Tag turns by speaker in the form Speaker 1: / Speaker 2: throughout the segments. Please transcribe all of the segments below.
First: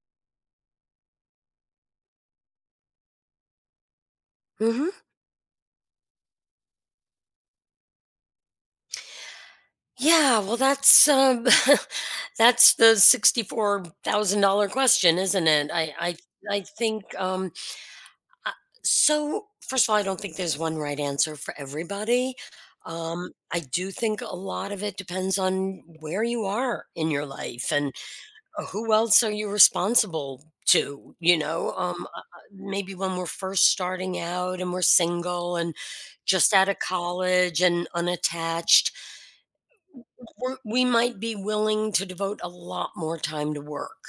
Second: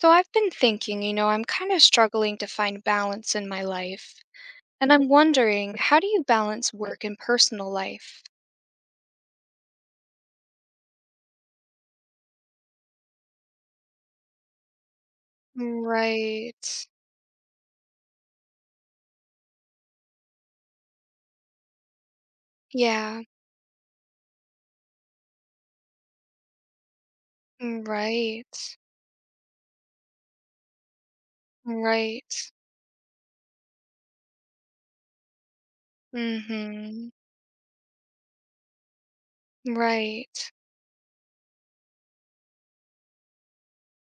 Speaker 1: So I've been thinking, you know, I'm kind of struggling to find balance in my life. And
Speaker 2: Hmm.
Speaker 1: I'm wondering, how do you balance work and personal life?
Speaker 2: Yeah, well, that's that's the $64,000 question, isn't it? I
Speaker 1: Right.
Speaker 2: think. Um, I- so. first of all, I don't think there's one right answer for everybody.
Speaker 1: Yeah.
Speaker 2: I do think a lot of it depends on where you are in your life, and
Speaker 1: Right.
Speaker 2: who else are you responsible to. You know, um, uh,
Speaker 1: Right.
Speaker 2: uh, maybe when we're first starting out and we're single and just out of
Speaker 1: Mhm.
Speaker 2: college and unattached,
Speaker 1: Right.
Speaker 2: we might be willing to devote a lot more time to work,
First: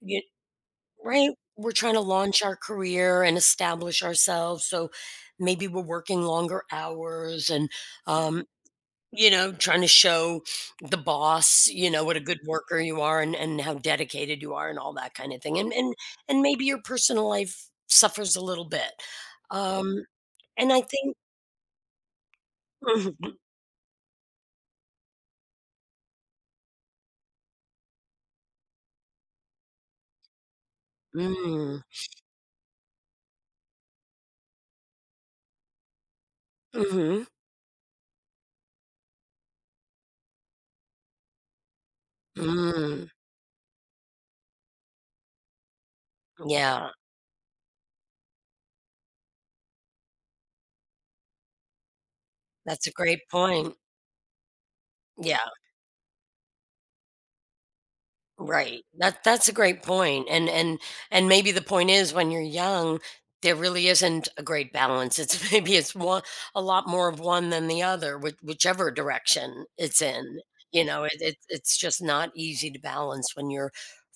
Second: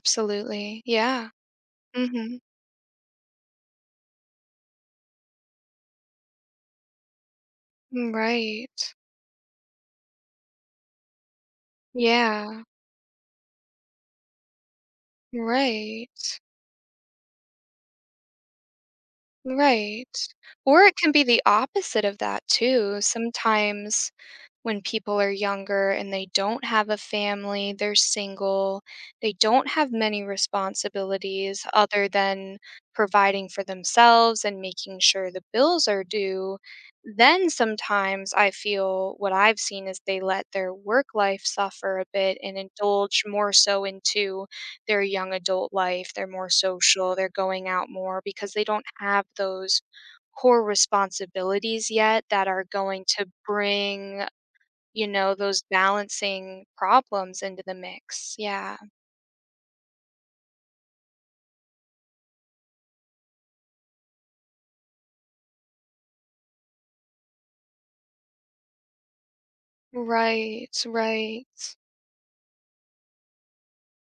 Speaker 2: y
Speaker 1: Yeah.
Speaker 2: right? We're trying to
Speaker 1: Mhm.
Speaker 2: launch our career and establish ourselves, so maybe we're working longer hours, and um,
Speaker 1: Right.
Speaker 2: trying to show the boss, what a good
Speaker 1: Yeah.
Speaker 2: worker you are and how dedicated you are and all that kinda thing, and and
Speaker 1: Right.
Speaker 2: and maybe your personal life suffers a little bit. um,
Speaker 1: Right.
Speaker 2: and I
Speaker 1: Or it can
Speaker 2: think.
Speaker 1: be the opposite of that too.
Speaker 2: Mhm,
Speaker 1: Sometimes when people are younger and they don't have a family, they're single, they don't have many responsibilities
Speaker 2: mm,
Speaker 1: other than providing for themselves and making sure the bills are due.
Speaker 2: mhm,
Speaker 1: Then sometimes I feel what I've seen is they let their work life suffer a bit and
Speaker 2: mm,
Speaker 1: indulge more so into their young adult life, they're more
Speaker 2: yeah,
Speaker 1: social, they're going out more because they don't have those core responsibilities yet that are
Speaker 2: that's a
Speaker 1: going
Speaker 2: great
Speaker 1: to
Speaker 2: point.
Speaker 1: bring, you know,
Speaker 2: Yeah,
Speaker 1: those balancing problems into the mix. Yeah.
Speaker 2: right. That's a great point, and maybe the point is when you're young, there really isn't a great balance. It's Maybe it's one a lot more of one than the other, whichever direction it's in.
Speaker 1: Right,
Speaker 2: You know, it, it
Speaker 1: right.
Speaker 2: it's just not easy to balance when you're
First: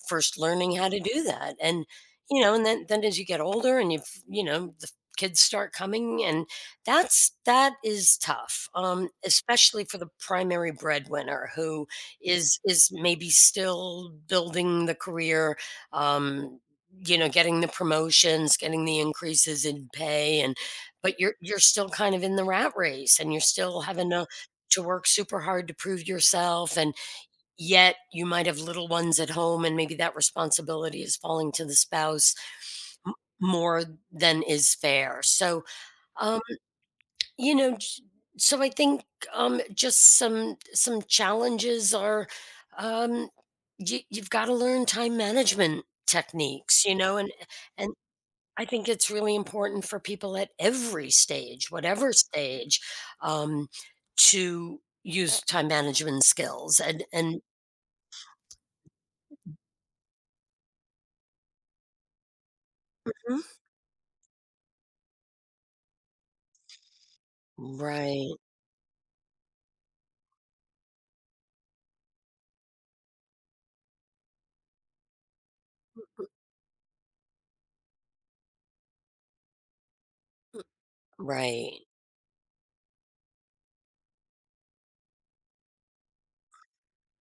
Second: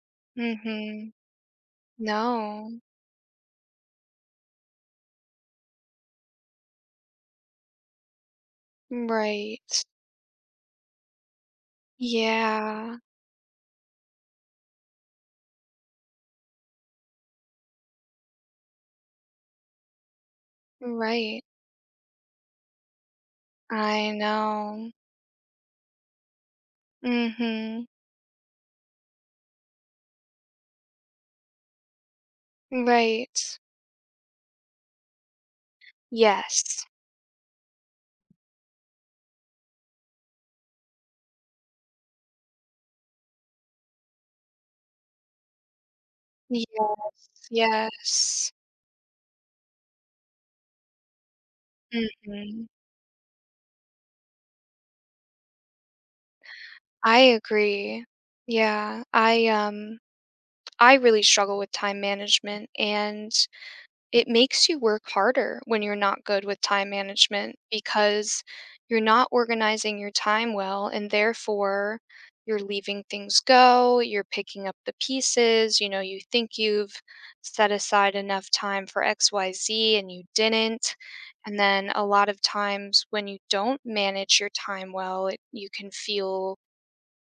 Speaker 2: first learning how to
Speaker 1: Mhm.
Speaker 2: do that. and you know, and
Speaker 1: No.
Speaker 2: then then as you get older and you've you know the kids start coming, and that is tough,
Speaker 1: Right.
Speaker 2: especially for the primary breadwinner who is
Speaker 1: Yeah.
Speaker 2: maybe still building the career, um, you know, getting the promotions, getting the increases in pay, and but you're
Speaker 1: Right.
Speaker 2: you're still kind of in the rat race, and you're still having
Speaker 1: I
Speaker 2: to
Speaker 1: know.
Speaker 2: work super hard to prove yourself, and
Speaker 1: Mhm.
Speaker 2: yet you might have little ones at home, and maybe that responsibility is falling to the spouse, m-
Speaker 1: Right.
Speaker 2: more than is fair. So, um,
Speaker 1: Yes.
Speaker 2: you know, j so I think, just some challenges are, um, you you've gotta learn time management techniques,
Speaker 1: Yes,
Speaker 2: you know, and
Speaker 1: yes.
Speaker 2: I think it's really important for people at every stage, whatever
Speaker 1: Mhm.
Speaker 2: stage, um, to use time management skills and
Speaker 1: I
Speaker 2: and
Speaker 1: agree. Yeah, I really struggle with time management, and
Speaker 2: Mhm.
Speaker 1: it makes you work harder when you're not good with time management
Speaker 2: Right.
Speaker 1: because you're not organizing your time well, and therefore you're leaving things go, you're picking up the pieces. You know, you think you've set aside enough time for XYZ and you didn't. And
Speaker 2: Right.
Speaker 1: then a lot of times when you don't manage your time well, it, you can feel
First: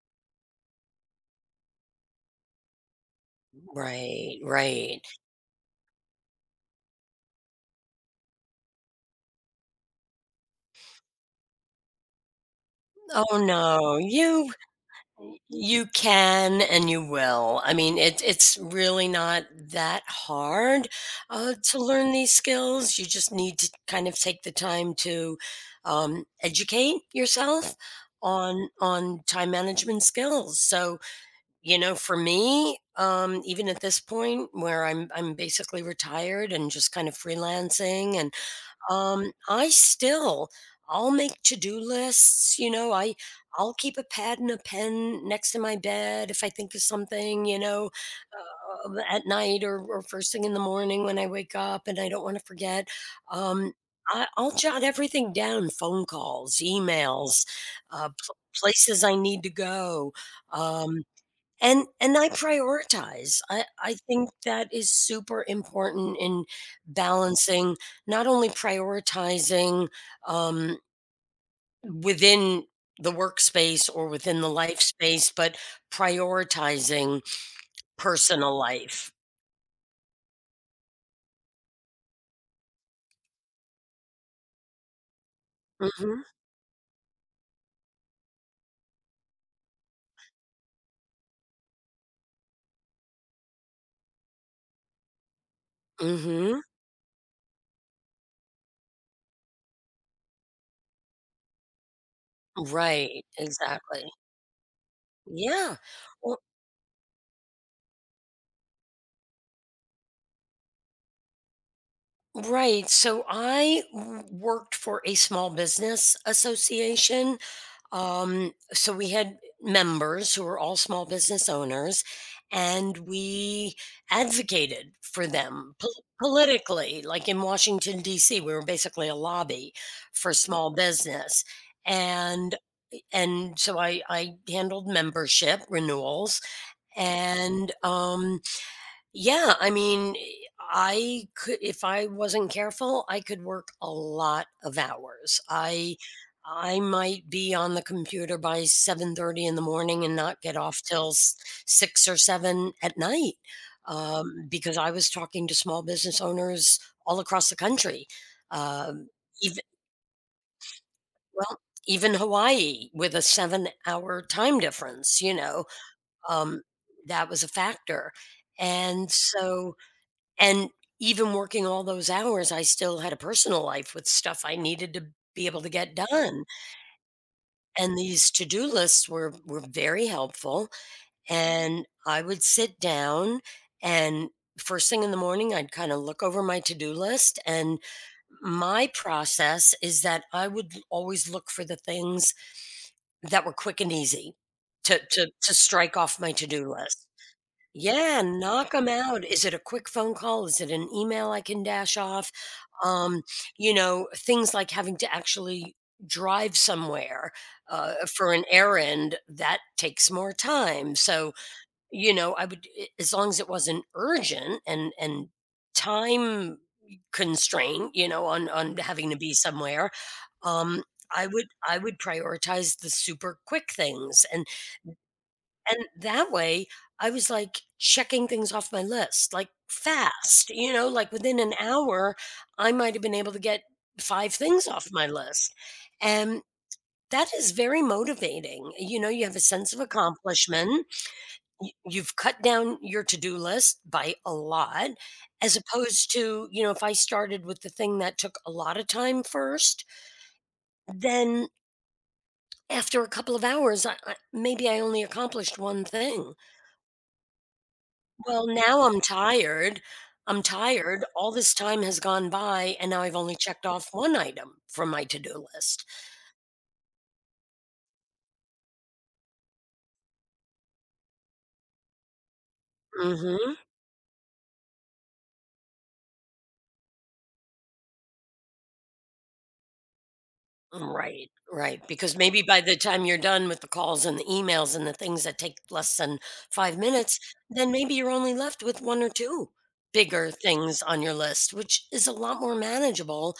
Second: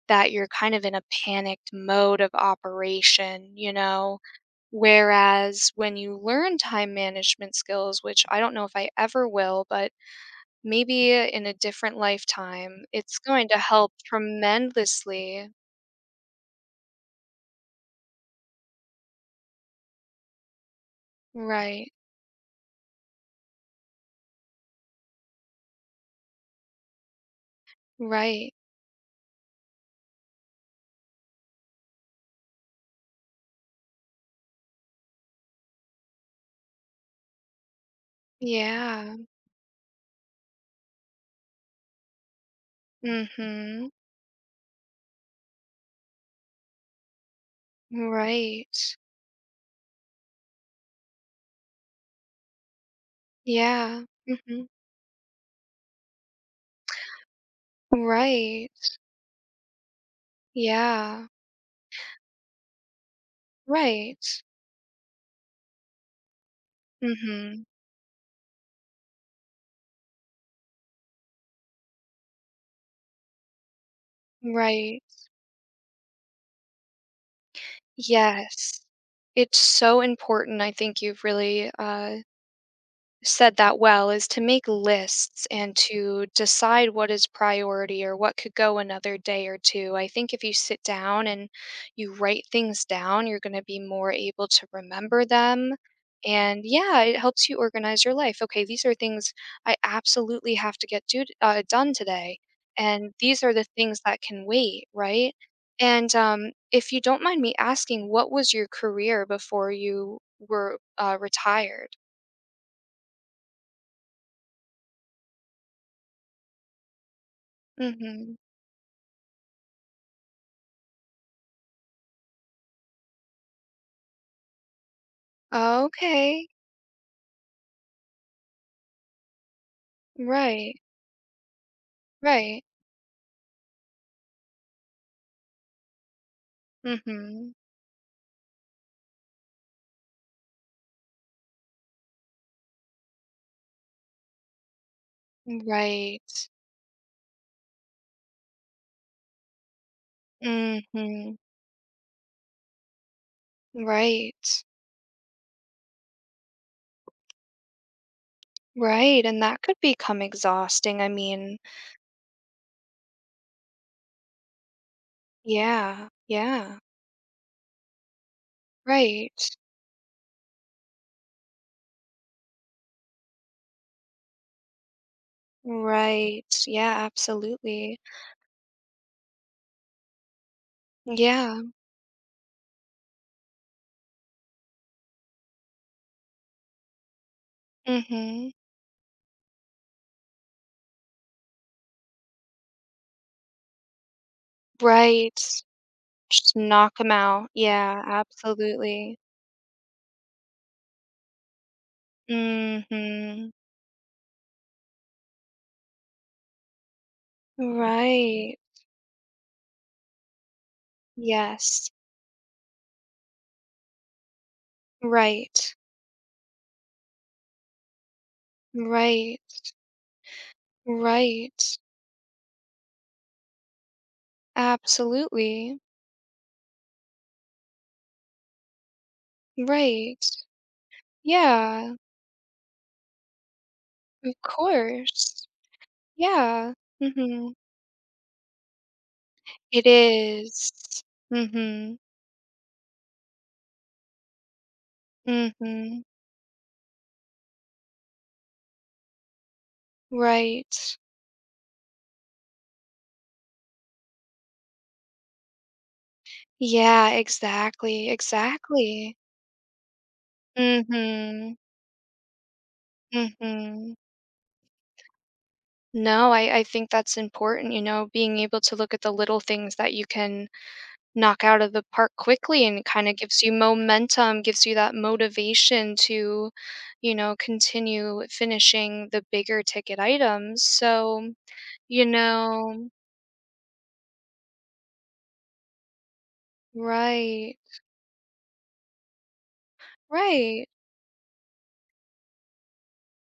Speaker 1: that you're kind of in a panicked mode of operation, you know?
Speaker 2: Right. Right.
Speaker 1: Whereas when you learn time management skills, which I don't know if I ever will, but maybe in a different lifetime, it's
Speaker 2: Oh,
Speaker 1: going to help
Speaker 2: no. You
Speaker 1: tremendously.
Speaker 2: You can and you will. I mean, it's really not that hard to
Speaker 1: Right.
Speaker 2: learn these skills. You just need to kind of take the time to educate yourself
Speaker 1: Right.
Speaker 2: on time management skills. So, for me, even at this point where I'm basically retired and just kind of freelancing, and
Speaker 1: Yeah.
Speaker 2: um, I still I'll make to-do lists, you know. I'll
Speaker 1: Mm-hmm.
Speaker 2: keep a pad and a pen next to my bed if I think of something,
Speaker 1: Right.
Speaker 2: at night, or first thing in the morning when I wake up and I don't want to forget. Um,
Speaker 1: Yeah.
Speaker 2: I'll
Speaker 1: Mm-hmm.
Speaker 2: jot everything down: phone calls, emails, uh, pl-
Speaker 1: Right.
Speaker 2: places I need to go. Um,
Speaker 1: Yeah.
Speaker 2: and I prioritize. I think
Speaker 1: Right.
Speaker 2: that is super important in
Speaker 1: Mm-hmm.
Speaker 2: balancing, not only prioritizing, um, within the workspace or within the life
Speaker 1: Right.
Speaker 2: space, but prioritizing personal
Speaker 1: Yes.
Speaker 2: life.
Speaker 1: It's so important. I think you've really said that well, is to make lists and
Speaker 2: Mhm.
Speaker 1: to decide what is priority or what could go another day or two. I think if you sit down and you write things down, you're going to be more able to remember them.
Speaker 2: Mhm.
Speaker 1: And yeah, it helps you organize your life. Okay, these are things I absolutely have to get do, done today. And
Speaker 2: Right,
Speaker 1: these are the things
Speaker 2: exactly.
Speaker 1: that can wait, right?
Speaker 2: Yeah.
Speaker 1: And
Speaker 2: Well,
Speaker 1: if you don't mind me asking, what was your career before you were retired?
Speaker 2: right, so I w worked for a small business association.
Speaker 1: Hmm.
Speaker 2: So we had members who were all small business owners, and we advocated for them,
Speaker 1: Oh, okay.
Speaker 2: politically, like in Washington, D.C. We were basically a lobby for small
Speaker 1: Right.
Speaker 2: business. And
Speaker 1: Right.
Speaker 2: and so I handled membership renewals,
Speaker 1: Mhm.
Speaker 2: and yeah, I mean, I could, if I wasn't careful, I could work a lot of hours. I
Speaker 1: Right.
Speaker 2: I might be on the computer by 7:30 in the morning and not get off till
Speaker 1: Mhm.
Speaker 2: 6 or 7 at night.
Speaker 1: Right.
Speaker 2: Because I was talking to small business owners all across the country. Um,
Speaker 1: Right, and
Speaker 2: even
Speaker 1: that could become exhausting. I
Speaker 2: Well,
Speaker 1: mean,
Speaker 2: even Hawaii with a 7-hour time difference, you know.
Speaker 1: yeah.
Speaker 2: Um,
Speaker 1: Yeah.
Speaker 2: that was a factor. And
Speaker 1: Right.
Speaker 2: so and even working all those hours, I still had a personal life with stuff I needed to be able to get done.
Speaker 1: Right. Yeah,
Speaker 2: And
Speaker 1: absolutely.
Speaker 2: these to-do lists were very helpful.
Speaker 1: Yeah.
Speaker 2: And I would sit down and, first thing in the morning, I'd kind of look over my to-do list. And
Speaker 1: Mhm.
Speaker 2: my process is that I would always look for the things that were quick and easy to to
Speaker 1: Right.
Speaker 2: to strike off my
Speaker 1: Just
Speaker 2: to-do
Speaker 1: knock
Speaker 2: list.
Speaker 1: them out. Yeah,
Speaker 2: Yeah, knock 'em
Speaker 1: absolutely.
Speaker 2: out. Is it a quick phone call? Is it an email I can dash off? Um,
Speaker 1: Mhm.
Speaker 2: Things like having to actually drive somewhere, for an
Speaker 1: Right.
Speaker 2: errand that takes more time. So,
Speaker 1: Yes.
Speaker 2: I would, as long as it wasn't urgent and
Speaker 1: Right.
Speaker 2: time constraint, on having to be
Speaker 1: Right.
Speaker 2: somewhere, um, I would I
Speaker 1: Right.
Speaker 2: would prioritize the super quick things. And
Speaker 1: Absolutely.
Speaker 2: and that way, I was like checking things off my list, like
Speaker 1: Right.
Speaker 2: fast, like within an
Speaker 1: Yeah,
Speaker 2: hour, I might have been able to get five
Speaker 1: of
Speaker 2: things off my
Speaker 1: course.
Speaker 2: list. And
Speaker 1: Yeah.
Speaker 2: that is
Speaker 1: Mhm.
Speaker 2: very motivating. You have a sense of
Speaker 1: It is.
Speaker 2: accomplishment.
Speaker 1: Mhm.
Speaker 2: You've cut down your to do list by a lot, as
Speaker 1: Mhm.
Speaker 2: opposed to, if I started with the thing that took a lot of time first,
Speaker 1: Right.
Speaker 2: then after a couple of hours, maybe I only accomplished one thing.
Speaker 1: Yeah, exactly.
Speaker 2: Well, now I'm
Speaker 1: Exactly.
Speaker 2: tired. I'm tired. All this
Speaker 1: Mhm.
Speaker 2: time has gone by, and now I've only checked off
Speaker 1: Mhm.
Speaker 2: one item from my to-do list.
Speaker 1: No, I think that's important. You know, being able to look at the little things that you can knock out of the park quickly, and it kinda gives you
Speaker 2: Mhm.
Speaker 1: momentum, gives you that motivation to, you know, continue finishing the bigger ticket items.
Speaker 2: Right,
Speaker 1: So
Speaker 2: right,
Speaker 1: you
Speaker 2: because maybe by the
Speaker 1: know,
Speaker 2: time you're done with the calls and the emails and the things that take less than 5 minutes,
Speaker 1: right,
Speaker 2: then maybe you're only left with 1 or 2 bigger
Speaker 1: right.
Speaker 2: things on your list, which is a lot more manageable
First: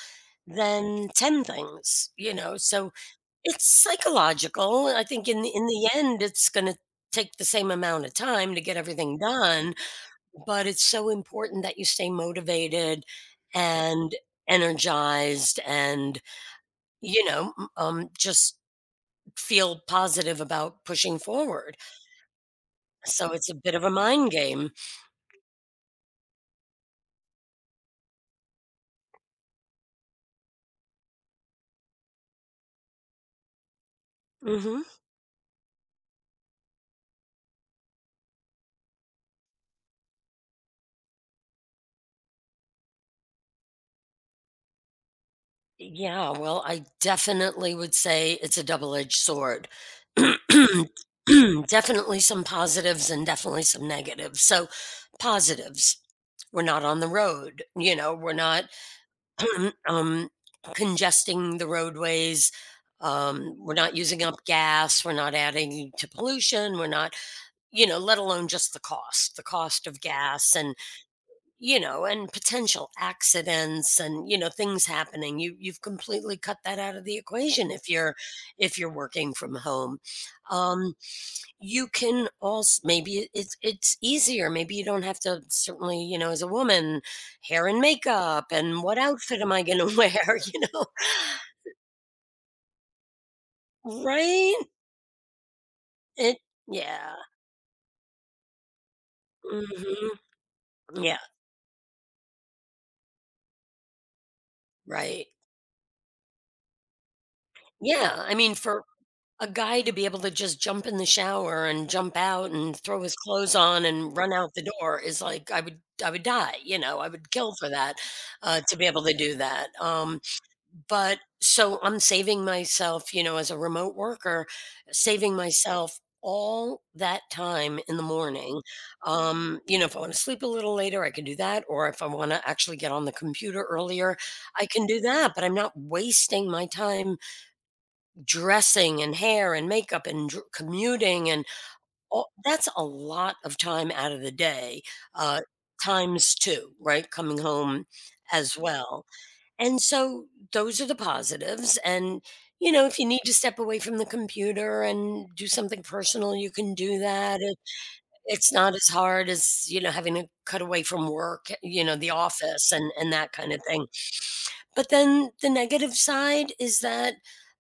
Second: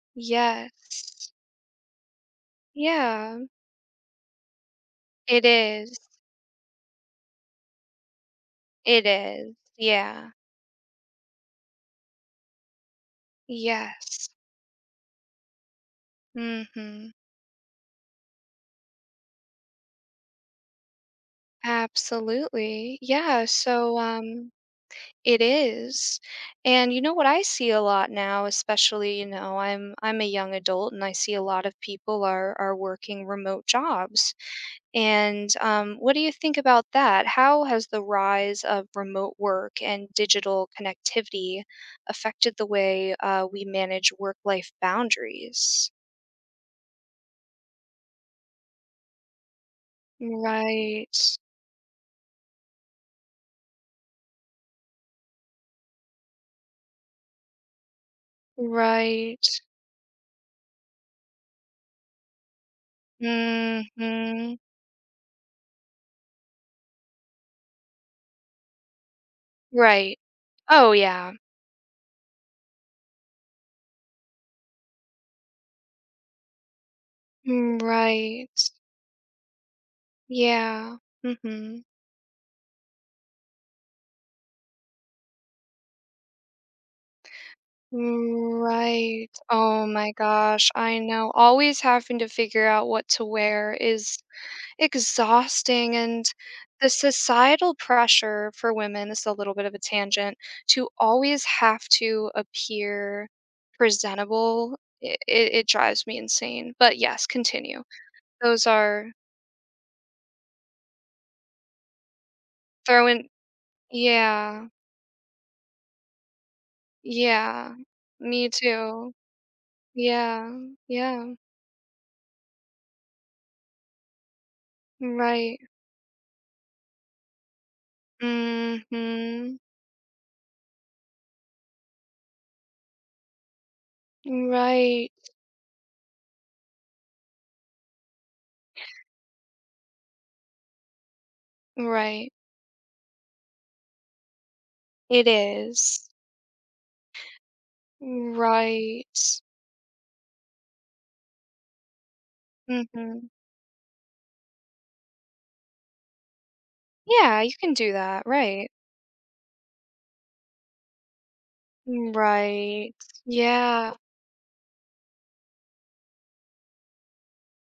Speaker 2: than
Speaker 1: Yes.
Speaker 2: 10 things, you know? So.
Speaker 1: Yeah,
Speaker 2: It's psychological. I think in
Speaker 1: it
Speaker 2: the in the
Speaker 1: is.
Speaker 2: end, it's gonna take the same amount of time to get
Speaker 1: It
Speaker 2: everything
Speaker 1: is.
Speaker 2: done,
Speaker 1: Yeah.
Speaker 2: but it's so important that you stay motivated and
Speaker 1: Yes.
Speaker 2: energized and,
Speaker 1: Mhm.
Speaker 2: you know, m just feel positive about pushing forward.
Speaker 1: Absolutely.
Speaker 2: So
Speaker 1: Yeah,
Speaker 2: it's a bit of a
Speaker 1: so,
Speaker 2: mind game.
Speaker 1: it is. And you know what I see a lot now, especially, you know, I'm a young adult and I see a lot of people are working remote jobs.
Speaker 2: Mhm.
Speaker 1: And what do you think about that? How has the rise of remote work and digital connectivity affected the way we manage work-life boundaries?
Speaker 2: Yeah, well, I definitely would say it's a double-edged sword.
Speaker 1: Right.
Speaker 2: Definitely some positives and definitely some negatives. So, positives, we're not on the road, we're not,
Speaker 1: Right.
Speaker 2: um, congesting the roadways, we're not using up
Speaker 1: Mhm.
Speaker 2: gas, we're not adding to pollution, we're not you know, let alone just the cost of
Speaker 1: Right.
Speaker 2: gas, and
Speaker 1: Oh yeah.
Speaker 2: potential accidents, and things happening, you've completely cut that out of the equation if you're,
Speaker 1: Right.
Speaker 2: working from home. um
Speaker 1: Yeah. Mhm.
Speaker 2: you can also, maybe it's easier, maybe you don't have to, certainly, as a woman, hair and makeup and what
Speaker 1: Right.
Speaker 2: outfit am I going
Speaker 1: Oh
Speaker 2: to
Speaker 1: my
Speaker 2: wear,
Speaker 1: gosh, I know. Always having to figure out what to wear is
Speaker 2: right,
Speaker 1: exhausting, and
Speaker 2: it,
Speaker 1: the
Speaker 2: yeah.
Speaker 1: societal pressure for women, this is a little bit of a
Speaker 2: Hmm.
Speaker 1: tangent, to
Speaker 2: Yeah,
Speaker 1: always have to appear presentable. It,
Speaker 2: right,
Speaker 1: it, it drives me insane. But yes, continue.
Speaker 2: yeah, I mean,
Speaker 1: Those
Speaker 2: for
Speaker 1: are
Speaker 2: a guy to be able to just jump in the shower and jump out and throw his
Speaker 1: throwing.
Speaker 2: clothes on and run out
Speaker 1: Yeah.
Speaker 2: the door is like, I would die, I would kill for
Speaker 1: Yeah.
Speaker 2: that,
Speaker 1: Me
Speaker 2: to be able
Speaker 1: too.
Speaker 2: to do that.
Speaker 1: Yeah.
Speaker 2: But
Speaker 1: Yeah.
Speaker 2: so I'm saving myself, as a remote worker, saving
Speaker 1: Right.
Speaker 2: myself all that time in the morning.
Speaker 1: Mhm.
Speaker 2: If I want to sleep a little later, I can do that. Or if I want to actually get on the computer earlier, I can do
Speaker 1: Right,
Speaker 2: that. But I'm not wasting my time dressing and hair and makeup and, commuting, and all,
Speaker 1: right.
Speaker 2: that's a lot of time out of the day,
Speaker 1: It
Speaker 2: uh,
Speaker 1: is.
Speaker 2: times two, right, coming home as
Speaker 1: Right.
Speaker 2: well. And so those are the positives, and if you need
Speaker 1: Mhm.
Speaker 2: to step away from the computer and do something personal, you can do that.
Speaker 1: Yeah, you
Speaker 2: it,
Speaker 1: can do that,
Speaker 2: it's
Speaker 1: right.
Speaker 2: not as hard as, having to cut away from work, the office, and
Speaker 1: Right.
Speaker 2: and that kind of thing.
Speaker 1: Yeah.
Speaker 2: But then the negative side is that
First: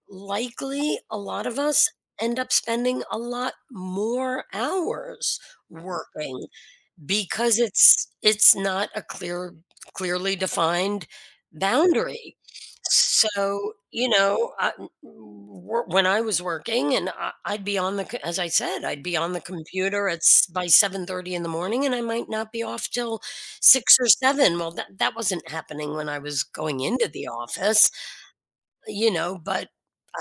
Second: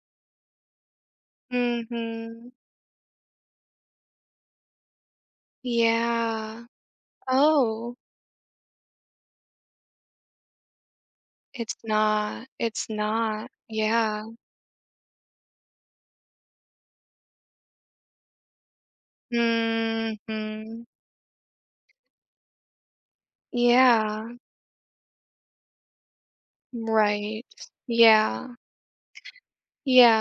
Speaker 2: likely a lot of us end up
Speaker 1: Mhm.
Speaker 2: spending a lot more hours working,
Speaker 1: Yeah.
Speaker 2: because
Speaker 1: Oh,
Speaker 2: it's not a clearly defined
Speaker 1: it's
Speaker 2: boundary.
Speaker 1: not. It's not.
Speaker 2: So,
Speaker 1: Yeah.
Speaker 2: I w w when I was working, and I I'd be on the c as I said, I'd be on the computer at s by
Speaker 1: Mhm.
Speaker 2: 7:30 in the morning, and I might not be off till 6 or
Speaker 1: Yeah.
Speaker 2: 7. Well, that wasn't happening when I was going into the
Speaker 1: Right.
Speaker 2: office,
Speaker 1: Yeah.
Speaker 2: but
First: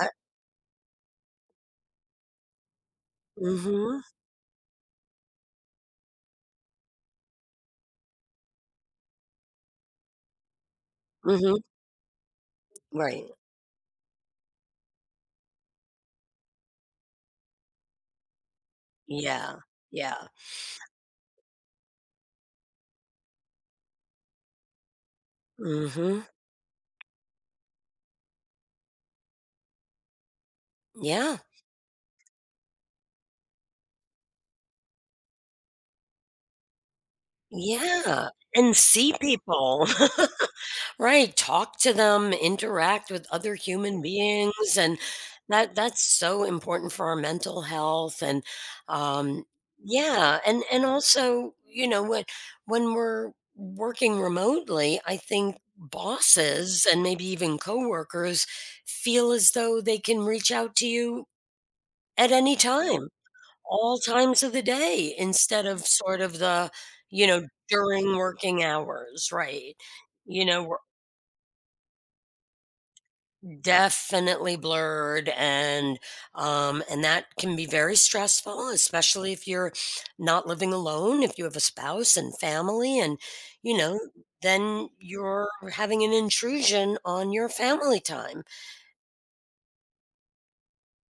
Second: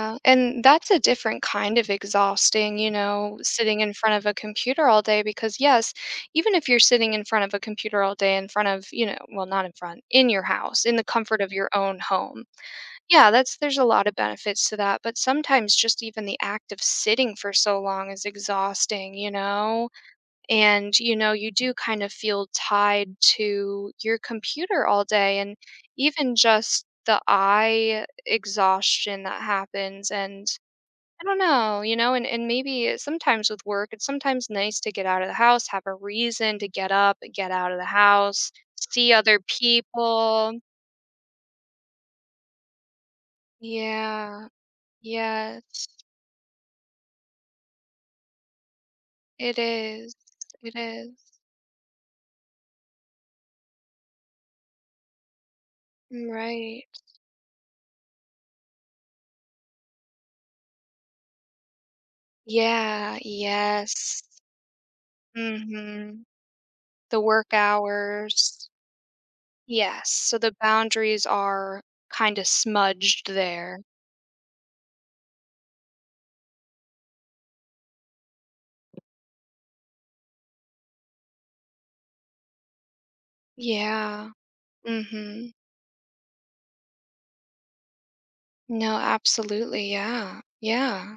Speaker 2: I.
Speaker 1: and that's a different kind of exhausting. You know, sitting in
Speaker 2: Mhm,
Speaker 1: front of a computer all day, because yes, even if you're sitting in front of a computer all day in front of, you know, well, not in front, in your house, in the comfort of
Speaker 2: mhm,
Speaker 1: your own home.
Speaker 2: right.
Speaker 1: Yeah, that's, there's a lot of benefits to that, but sometimes just even the act of sitting for so long is exhausting, you
Speaker 2: Yeah,
Speaker 1: know?
Speaker 2: yeah.
Speaker 1: And you know, you do kind of feel tied to your computer all day, and
Speaker 2: Mhm,
Speaker 1: even just the eye exhaustion that happens. And I
Speaker 2: yeah.
Speaker 1: don't know, you know, and maybe sometimes with work, it's sometimes nice to get out of the house, have a reason to get up and get out of the
Speaker 2: Yeah,
Speaker 1: house,
Speaker 2: and
Speaker 1: see
Speaker 2: see
Speaker 1: other
Speaker 2: people.
Speaker 1: people.
Speaker 2: Right, talk to them, interact with other human
Speaker 1: Yeah,
Speaker 2: beings, and that
Speaker 1: yes,
Speaker 2: that's so important for our mental health, and, um
Speaker 1: it is,
Speaker 2: yeah, and
Speaker 1: it
Speaker 2: and
Speaker 1: is,
Speaker 2: also, when we're working remotely, I think
Speaker 1: right.
Speaker 2: bosses and maybe even coworkers feel as though they can reach out to you at any time,
Speaker 1: Yeah,
Speaker 2: all
Speaker 1: yes,
Speaker 2: times of the day, instead of sort
Speaker 1: mm-hmm.
Speaker 2: of
Speaker 1: The work
Speaker 2: during working
Speaker 1: hours.
Speaker 2: hours, right?
Speaker 1: Yes, so
Speaker 2: You
Speaker 1: the
Speaker 2: know, we're
Speaker 1: boundaries are kinda smudged there.
Speaker 2: definitely blurred, and and that can be very stressful, especially if you're not living alone, if you have a spouse and family, and you know,
Speaker 1: Yeah.
Speaker 2: then you're
Speaker 1: Mhm.
Speaker 2: having an intrusion on your family time.
Speaker 1: No, absolutely, yeah. Yeah,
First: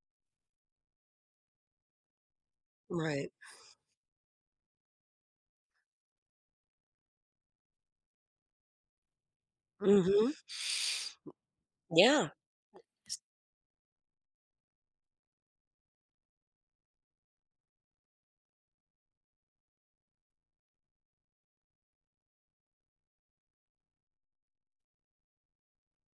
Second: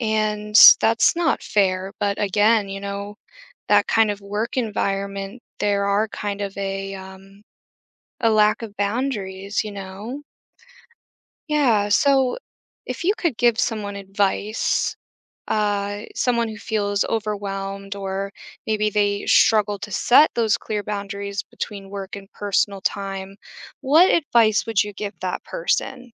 Speaker 1: and that's not fair, but again, you know,
Speaker 2: Right.
Speaker 1: that kind of work environment, there are kind of a lack of boundaries, you know?
Speaker 2: Mhm.
Speaker 1: Yeah,
Speaker 2: Yeah.
Speaker 1: so if you could give someone advice, someone who feels overwhelmed, or maybe they struggle to set those clear boundaries between work and personal time, what advice would you give that person?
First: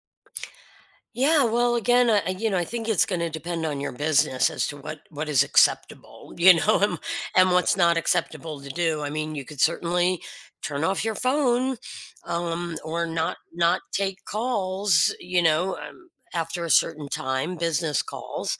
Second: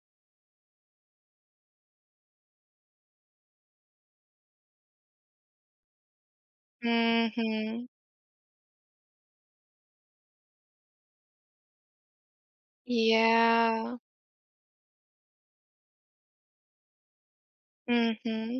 Speaker 2: Yeah, well, again, I think it's going to depend on your business as to what is acceptable, and what's
Speaker 1: Mm-hmm.
Speaker 2: not acceptable to do. I mean, you could certainly turn off your phone, or not
Speaker 1: Yeah.
Speaker 2: take calls, after a certain time, business
Speaker 1: Mm-hmm.
Speaker 2: calls.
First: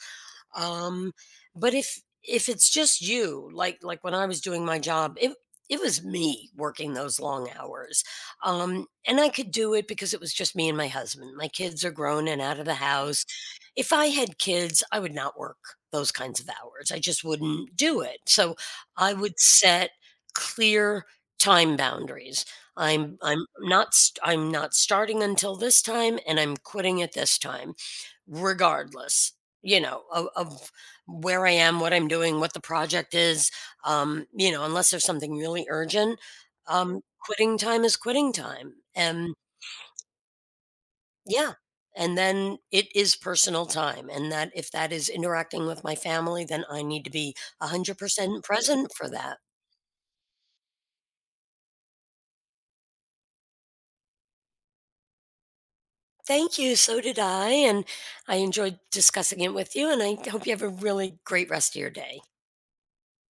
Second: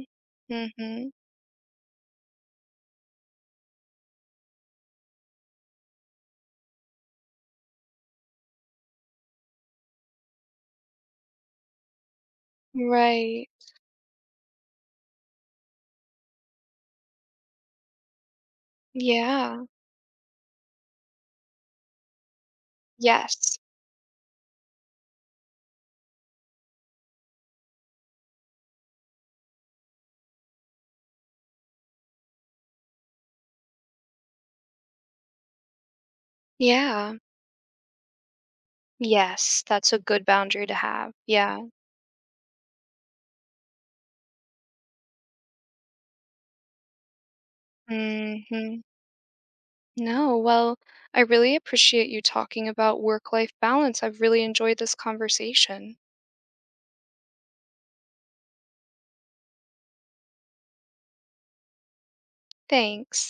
Speaker 1: Mm-hmm.
Speaker 2: Um, but if it's just you, like when I was doing my job, it was me working those long hours. And I could do it because it was just me and my husband. My kids are grown and out of the house.
Speaker 1: Right.
Speaker 2: If I had kids, I would not work those kinds of hours. I just wouldn't do it. So I would
Speaker 1: Yeah.
Speaker 2: set clear time boundaries.
Speaker 1: Yes.
Speaker 2: I'm not starting until this time, and I'm quitting at this time, regardless, of where I am, what I'm doing, what the project is, unless there's something really urgent.
Speaker 1: Yeah.
Speaker 2: Quitting time is quitting time, and
Speaker 1: Yes. That's a good boundary to have.
Speaker 2: yeah,
Speaker 1: Yeah.
Speaker 2: and then it is personal time, and that if that is interacting with my family, then I need to be 100%
Speaker 1: Mm-hmm.
Speaker 2: present for that.
Speaker 1: No. Well, I really appreciate you talking about work life balance. I've really enjoyed this conversation.
Speaker 2: Thank you, so did I, and I enjoyed discussing it with you, and I hope you have a really great rest of your day.
Speaker 1: Thanks.